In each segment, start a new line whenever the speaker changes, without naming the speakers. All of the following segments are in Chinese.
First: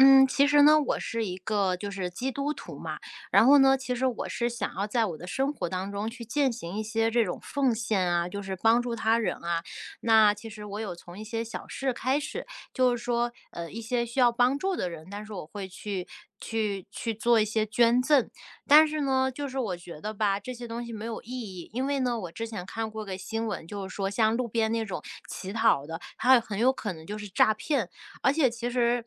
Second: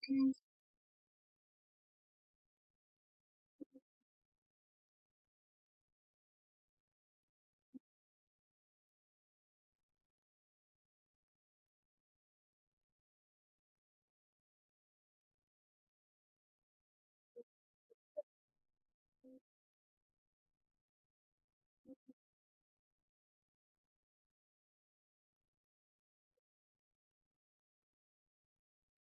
嗯，其实呢，我是一个就是基督徒嘛，然后呢，其实我是想要在我的生活当中去践行一些这种奉献啊，就是帮助他人啊。那其实我有从一些小事开始，就是说，一些需要帮助的人，但是我会去去做一些捐赠。但是呢，就是我觉得吧，这些东西没有意义，因为呢，我之前看过个新闻，就是说像路边那种乞讨的，他很有可能就是诈骗。而且其实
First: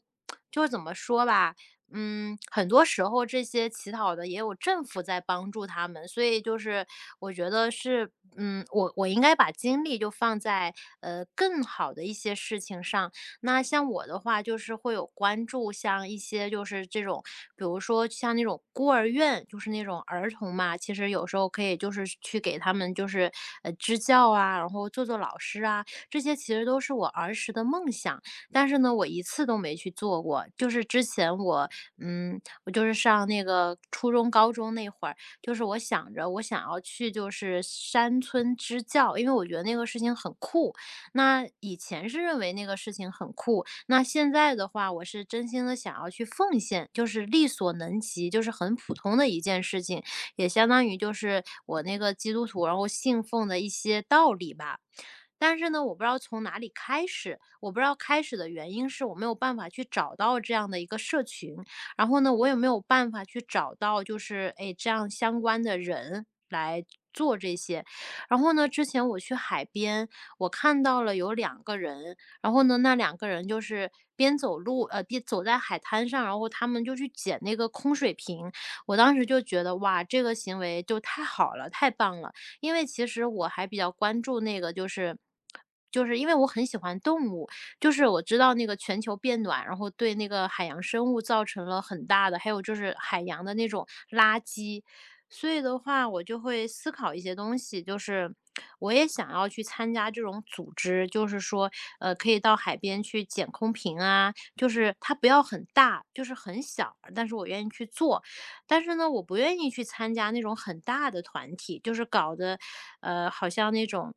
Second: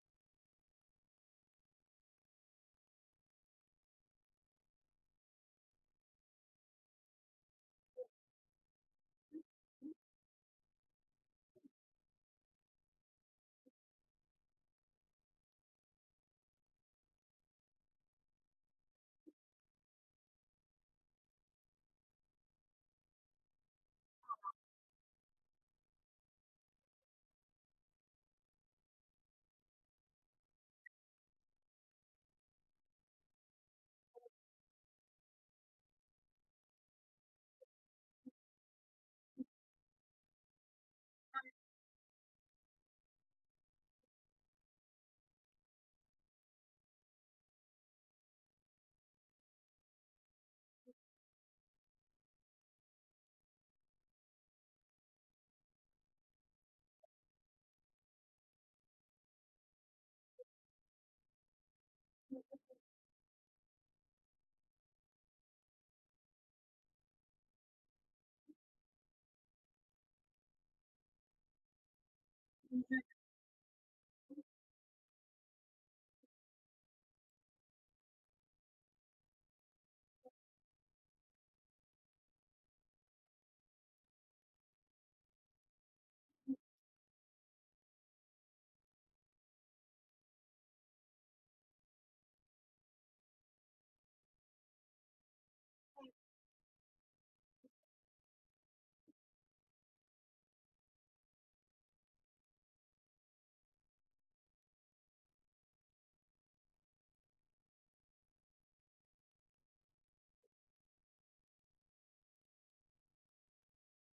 就是怎么说吧，嗯，很多时候这些乞讨的也有政府在帮助他们，所以就是我觉得是，嗯，我应该把精力就放在更好的一些事情上。那像我的话，就是会有关注像一些就是这种，比如说像那种孤儿院，就是那种儿童嘛，其实有时候可以就是去给他们就是支教啊，然后做做老师啊，这些其实都是我儿时的梦想。但是呢，我一次都没去做过。就是之前我，嗯，我就是上那个初中、高中那会儿，就是我想着我想要去就是山村支教，因为我觉得那个事情很酷。那以前是认为那个事情很酷，那现在的话，我是真心的想要去奉献，就是力所能及，就是很普通的一件事情，也相当于就是我那个基督徒，然后信奉的一些道理吧。但是呢，我不知道从哪里开始，我不知道开始的原因是我没有办法去找到这样的一个社群，然后呢，我也没有办法去找到就是哎这样相关的人来做这些。然后呢，之前我去海边，我看到了有两个人，然后呢，那两个人就是边走路边走在海滩上，然后他们就去捡那个空水瓶，我当时就觉得哇，这个行为就太好了，太棒了。因为其实我还比较关注那个，就是就是因为我很喜欢动物，就是我知道那个全球变暖，然后对那个海洋生物造成了很大的，还有就是海洋的那种垃圾，所以的话，我就会思考一些东西，就是我也想要去参加这种组织，就是说，可以到海边去捡空瓶啊，就是它不要很大，就是很小，但是我愿意去做，但是呢，我不愿意去参加那种很大的团体，就是搞得，好像那种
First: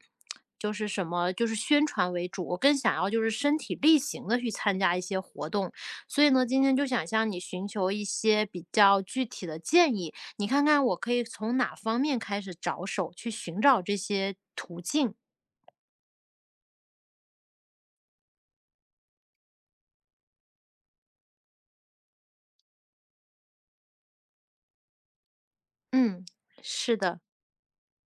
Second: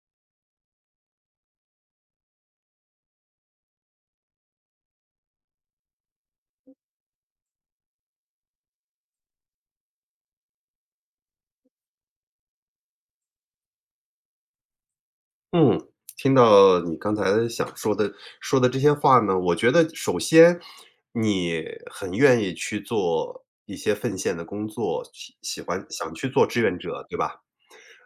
就是什么就是宣传为主，我更想要就是身体力行的去参加一些活动。所以呢，今天就想向你寻求一些比较具体的建议，你看看我可以从哪方面开始着手去寻找这些途径？
嗯，听到你刚才想说的这些话呢，我觉得首先你很愿意去做一些奉献的工作，喜欢想
嗯，
去做志愿
是
者，对
的，
吧？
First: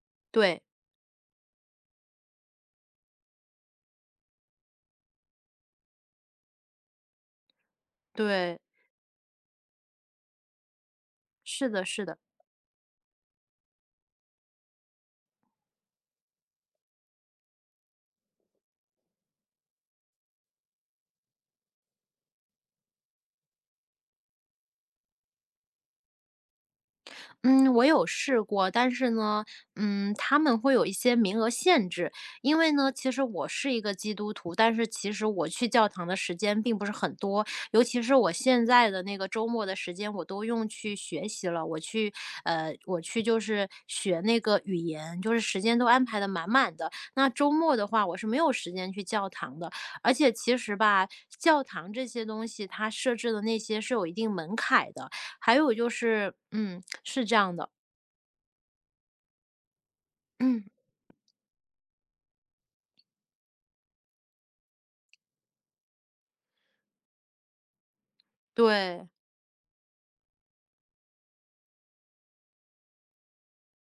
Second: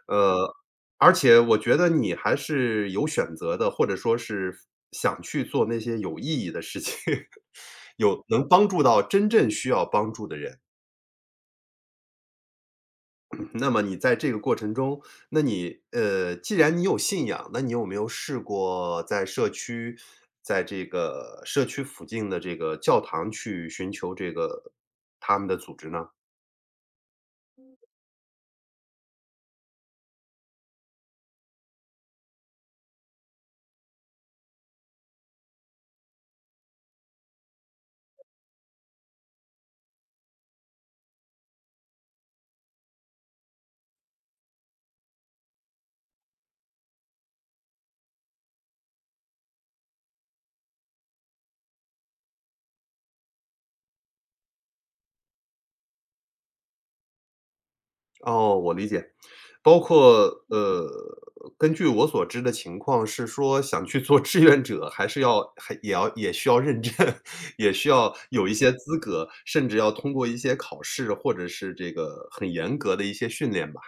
呃，
对
而且我觉得你还是有选择的，或者说是想去做那些有意义的事情，有能
对，
帮助到真正需要帮助的人。
是的是的。
那么你在这个过程中，那你既然你有信仰，那你有没有试过在社区，在这个社区附近的这个教堂去寻求这个他们的组织呢？
嗯，我有试过，但是呢，嗯，他们会有一些名额限制。因为呢，其实我是一个基督徒，但是其实我去教堂的时间并不是很多，尤其是我现在的那个周末的时间，我都用去学习了。我去，我去就是学那个语言，就是时间都安排的满满的。那周末的话，我是没有时间去教堂的。而且其实吧，教堂这些东西它设置的那些是有一定门槛的，还有就是嗯，是这样的，
哦，我理解。包括
嗯，
根据我所知的情况是说，想去做志愿者，还是要还也要也需要认证，也需要有一些资
对，
格，甚至要通过一些考试，或者是这个很严格的一些训练吧。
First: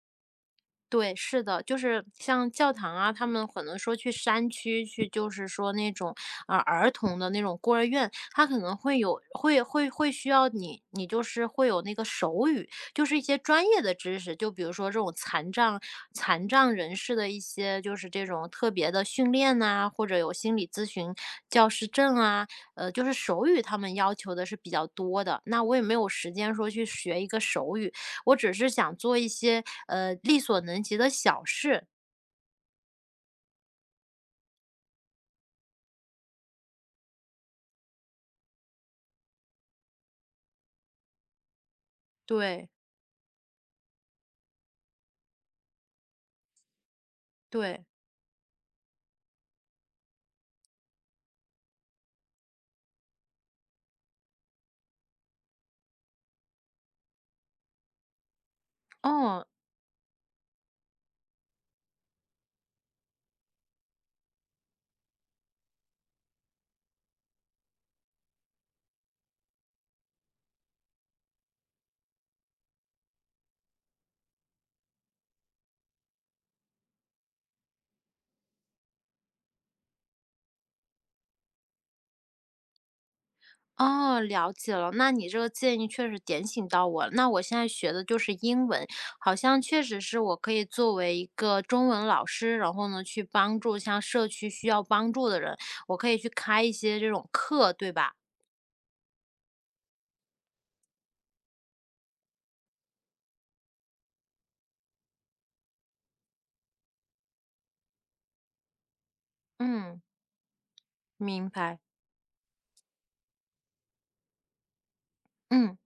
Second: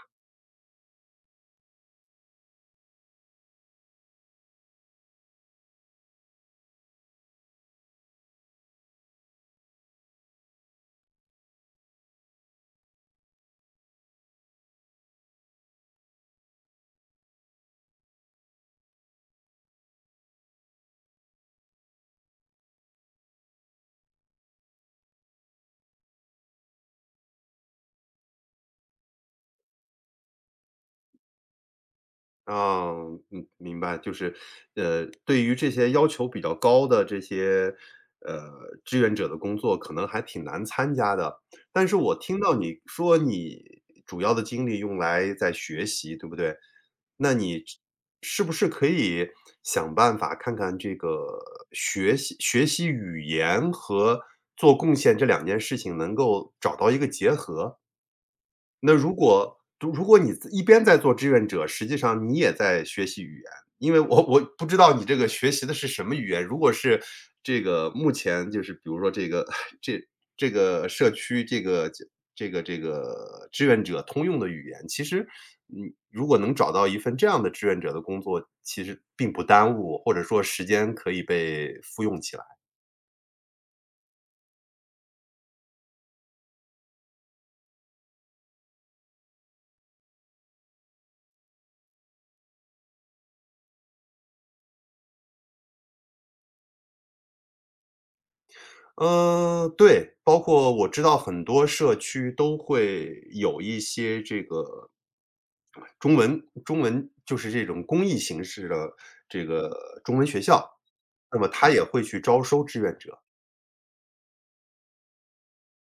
对，是的，就是像教堂啊，他们可能说去山区去，就是说那种啊儿童的那种孤儿院，他可能会有会需要你，你就是会有那个手语，就是一些专业的知识，就比如说这种残障人士的一些就是这种特别的训练呐、或者有心理咨询教师证啊，就是手语他们要求的是比较多的。那我也没有时间说去学一个手语，我只是想做一些力所能及的小事。
啊，嗯，明白，就是，对于这些要求比较高的这些，呃，志愿者的工作，可能还挺难参加的。但是我听到
对
你说你主要的精力用来在学习，对不对？那你
对，
是不是可以想办法看看这个学习语言和做贡献这两件事情能够找到一个结合？那如
哦
果如如果你一边在做志愿者，实际上你也在学习语言，因为我不知道你这个学习的是什么语言。如果是这个目前就是比如说这个 这这个社区这个志愿者通用的语言，其实你如果能找到一份这样的志愿者的工作，其实并不耽误，或者说时间可以被复用起来。
哦,了解了。那你这个建议确实点醒到我了。那我现在学的就是英文，好像确实是我可以作为一个中文老师，然后呢去帮助像社区需要帮助的人，我可以去开一些这种课，对吧？
嗯，对，包括我知道很多社区都会有一些这个中文就是这种公益形式的这
嗯。
个中文学校，那
明
么他
白。
也会去招收志愿者。
嗯，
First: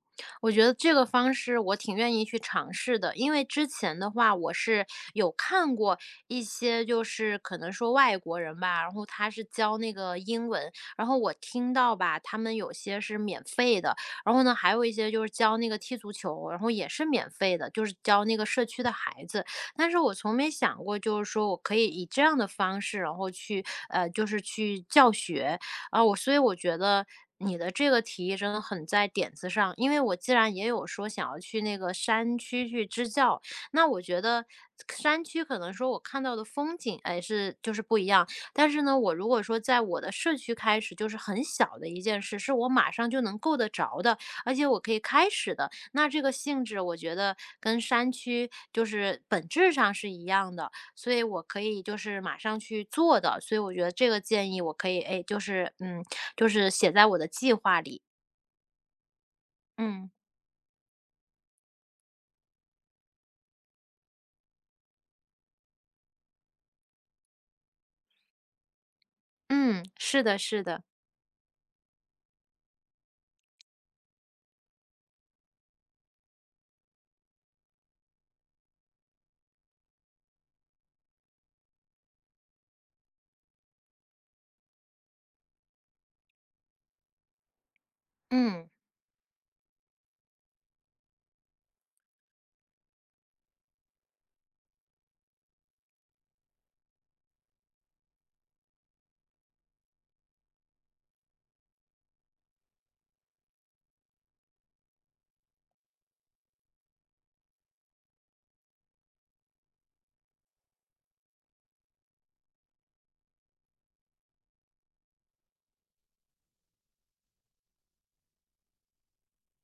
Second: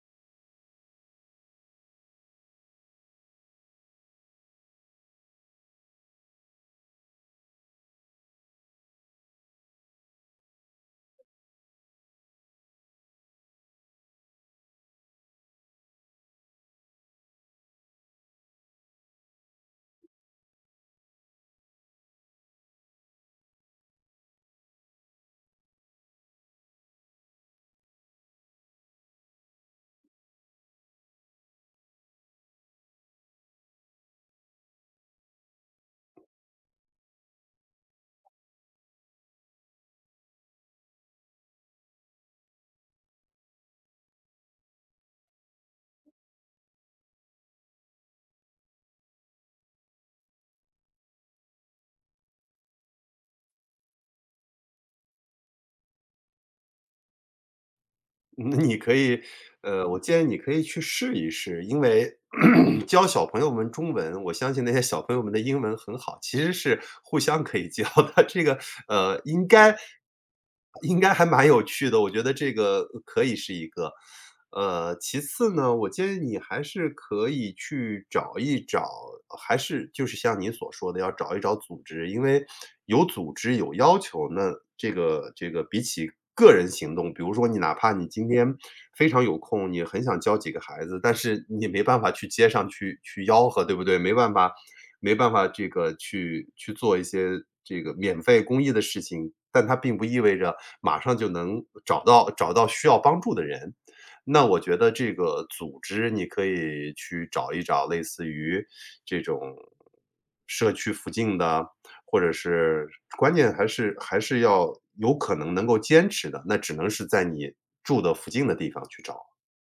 我觉得这个方式我挺愿意去尝试的，因为之前的话我是有看过一些，就是可能说外国人吧，然后他是教那个英文，然后我听到吧，他们有些是免费的，然后呢还有一些就是教那个踢足球，然后也是免费的，就是教那个社区的孩子，但是我从没想过，就是说我可以以这样的方式，然后去就是去教学，啊，我所以我觉得你的这个提议真的很在点子上，因为我既然也有说想要去那个山区去支教，那我觉得山区可能说我看到的风景，哎，是就是不一样。但是呢，我如果说在我的社区开始，就是很小的一件事，是我马上就能够得着的，而且我可以开始的，那这个性质我觉得跟山区就是本质上是一样的。所以我可以就是马上去做的。所以我觉得这个建议我可以，哎，就是嗯，就是写在我的计划里。
那你可以，我
嗯。
建议你可以去试一试，因为 教小朋友们中文，我相信那些小朋友们的英文很好，其实是互相可以教的。这个，呃，应该
嗯，是的，是的，
应该还蛮有趣的，我觉得这个可以是一个。其次呢，我建议你还是可以去找一找，还是就是像你所说的，要找一找组织，因为有组织有要求，那这个比起个人行动，比如说你哪怕你今天
嗯。
非常有空，你很想教几个孩子，但是你也没办法去街上去吆喝，对不对？没办法，没办法这个去做一些这个免费公益的事情，但它并不意味着马上就能找到需要帮助的人。那我觉得这个组织你可以去找一找类似于这种社区附近的，或者是关键还是要有可能能够坚持的，那只能是在你住的附近的地方去找。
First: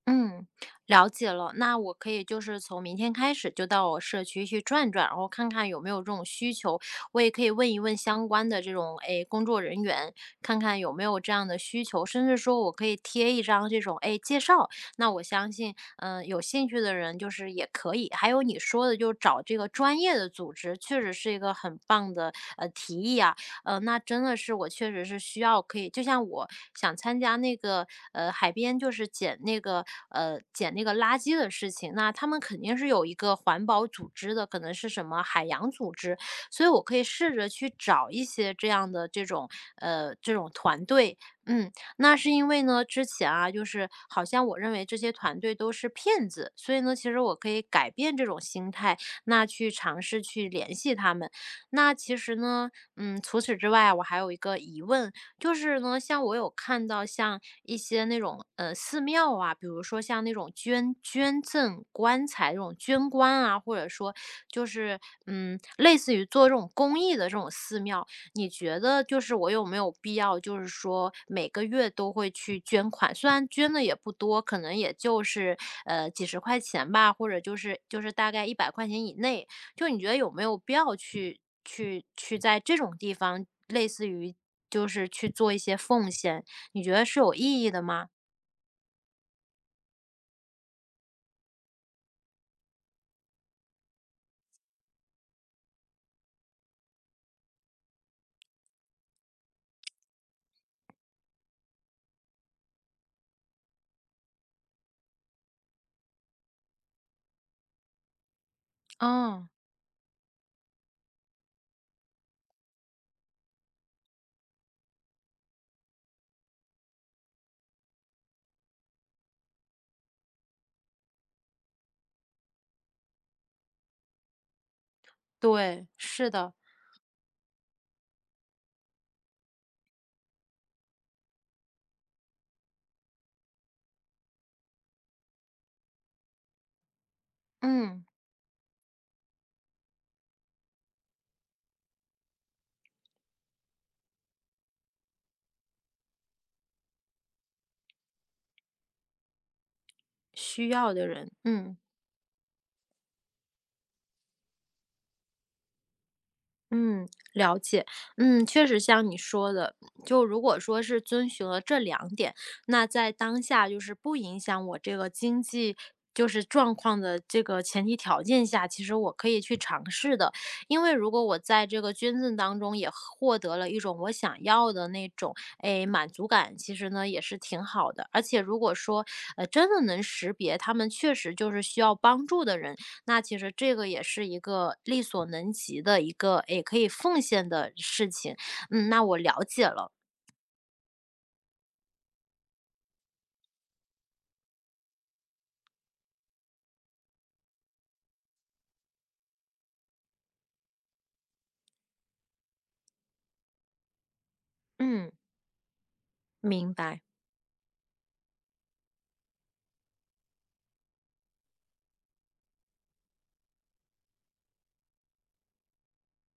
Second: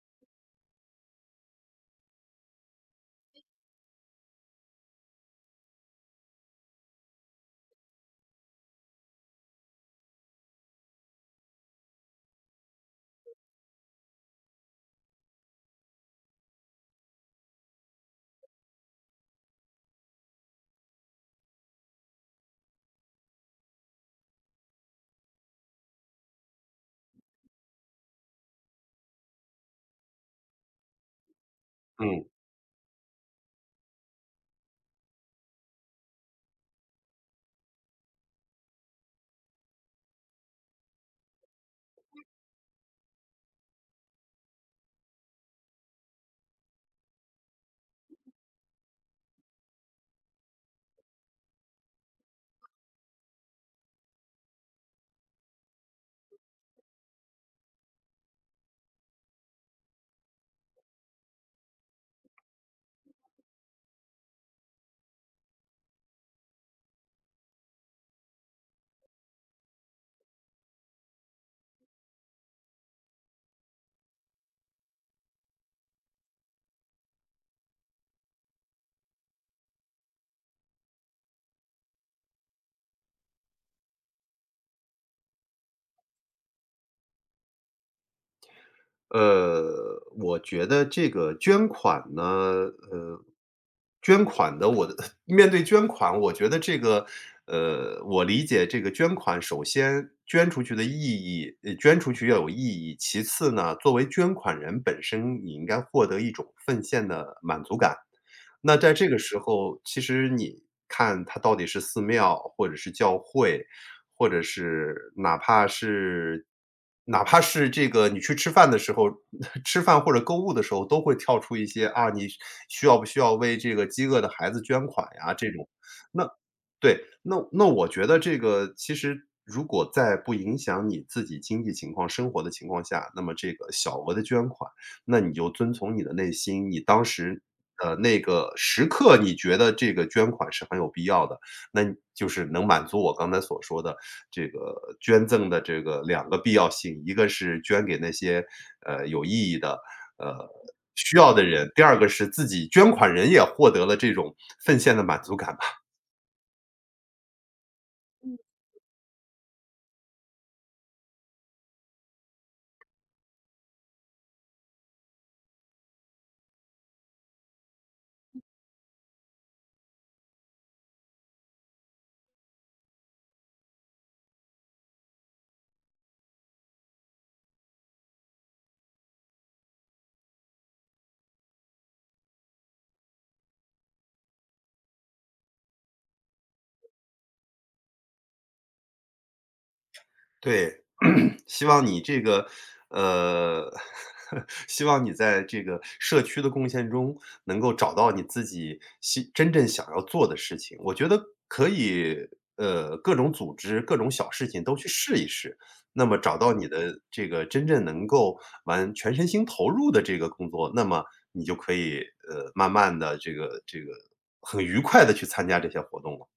嗯，了解了。那我可以就是从明天开始就到我社区去转转，然后看看有没有这种需求。我也可以问一问相关的这种诶、哎、工作人员，看看有没有这样的需求，甚至说我可以贴一张这种诶、哎、介绍。那我相信，嗯、有兴趣的人就是也可以。还有你说的，就是找这个专业的组织，确实是一个很棒的提议啊。那真的是我确实是需要可以就像我想参加那个，海边就是捡那个捡那个垃圾的事情，那他
嗯。
们肯定是有一个环保组织的，可能是什么海洋组织，所以我可以试着去找一些这样的这种这种团队。嗯，那是因为呢，之前啊，就是好像我认为这些团队都是骗子，所以呢，其实我可以改变这种心态，那去尝试去联系他们。那其实呢，嗯，除此之外，我还有一个疑问，就是呢，像我有看到像一些那种寺庙啊，比如说像那种捐赠棺材这种捐棺啊，或者说就是嗯，类似于做这种公益的这种寺庙，你觉得就是我有没有必要，就是说每个月都会去捐款？虽然捐的也不多，可能也就是几十块钱吧，或者就是就是大概一百块钱以内，就你觉得有没有必要去在这种地方，类似于就是去做一些奉献，你觉得是有意义的吗？
我觉得这个捐款呢，呃，捐款的我的 面对捐款，我觉得这个，我理解这个捐款，首先捐出去的意义，捐出去要有意义。其次呢，作为捐款人本身，你应该获得一种奉献的满足感。那在这个时
嗯，
候，其实你看它到底是寺庙或者是教会，或者是哪怕是这个你去吃饭的时候，吃饭或者购物的时候都会跳出一些，啊，你需要不需要为这个饥饿的孩子捐款呀这种。
对，是
那
的，
对，那我觉得这个其实如果在不影响你自己经济情况、生活的情况下，那么这个小额的捐款，那你就遵从你的内心，你当时，
嗯，
那个时刻你觉得这个捐款是很有必要的，那就是能满足我刚才所说的这个捐赠的这个两个必要性，一个是捐给那些，有意义的，呃，
需要的
需
人，
要的人，
嗯。
第二个是自己捐款人也获得了这种奉献的满足感吧。
嗯，了解。嗯，确实像你说的，就如果说是遵循了这两点，那在当下就是不影响我这个经济就是状况的这个前提条件下，其实我可以去尝试的。因为如果我在这个捐赠当中也获得了一种我想要的那种诶、满足感，其实呢也是挺好的。而且如果说真的能识别他们确实就是需要帮助的人，那其实这个也是一个力所能及的一个，也可以奉献的事情。嗯，那我了解了。
对，希望你这个，呃，希望你在这个社区的贡献中，能够找到你自己希真正想要做的事情。我觉得可以，各种组织、各种小事情都去
嗯，
试一试，那么找到你
明
的
白。
这个真正能够完全身心投入的这个工作，那么你就可以，慢慢的这个很愉快的去参加这些活动了。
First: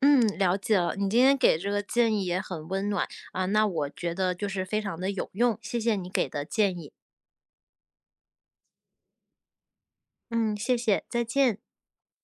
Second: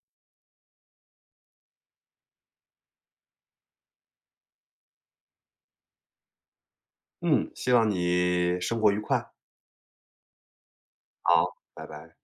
嗯，了解了。你今天给这个建议也很温暖啊，那我觉得就是非常的有用，谢谢你给的建议。
嗯，希望你生活愉快，
嗯，谢谢，再
好，
见。
拜拜。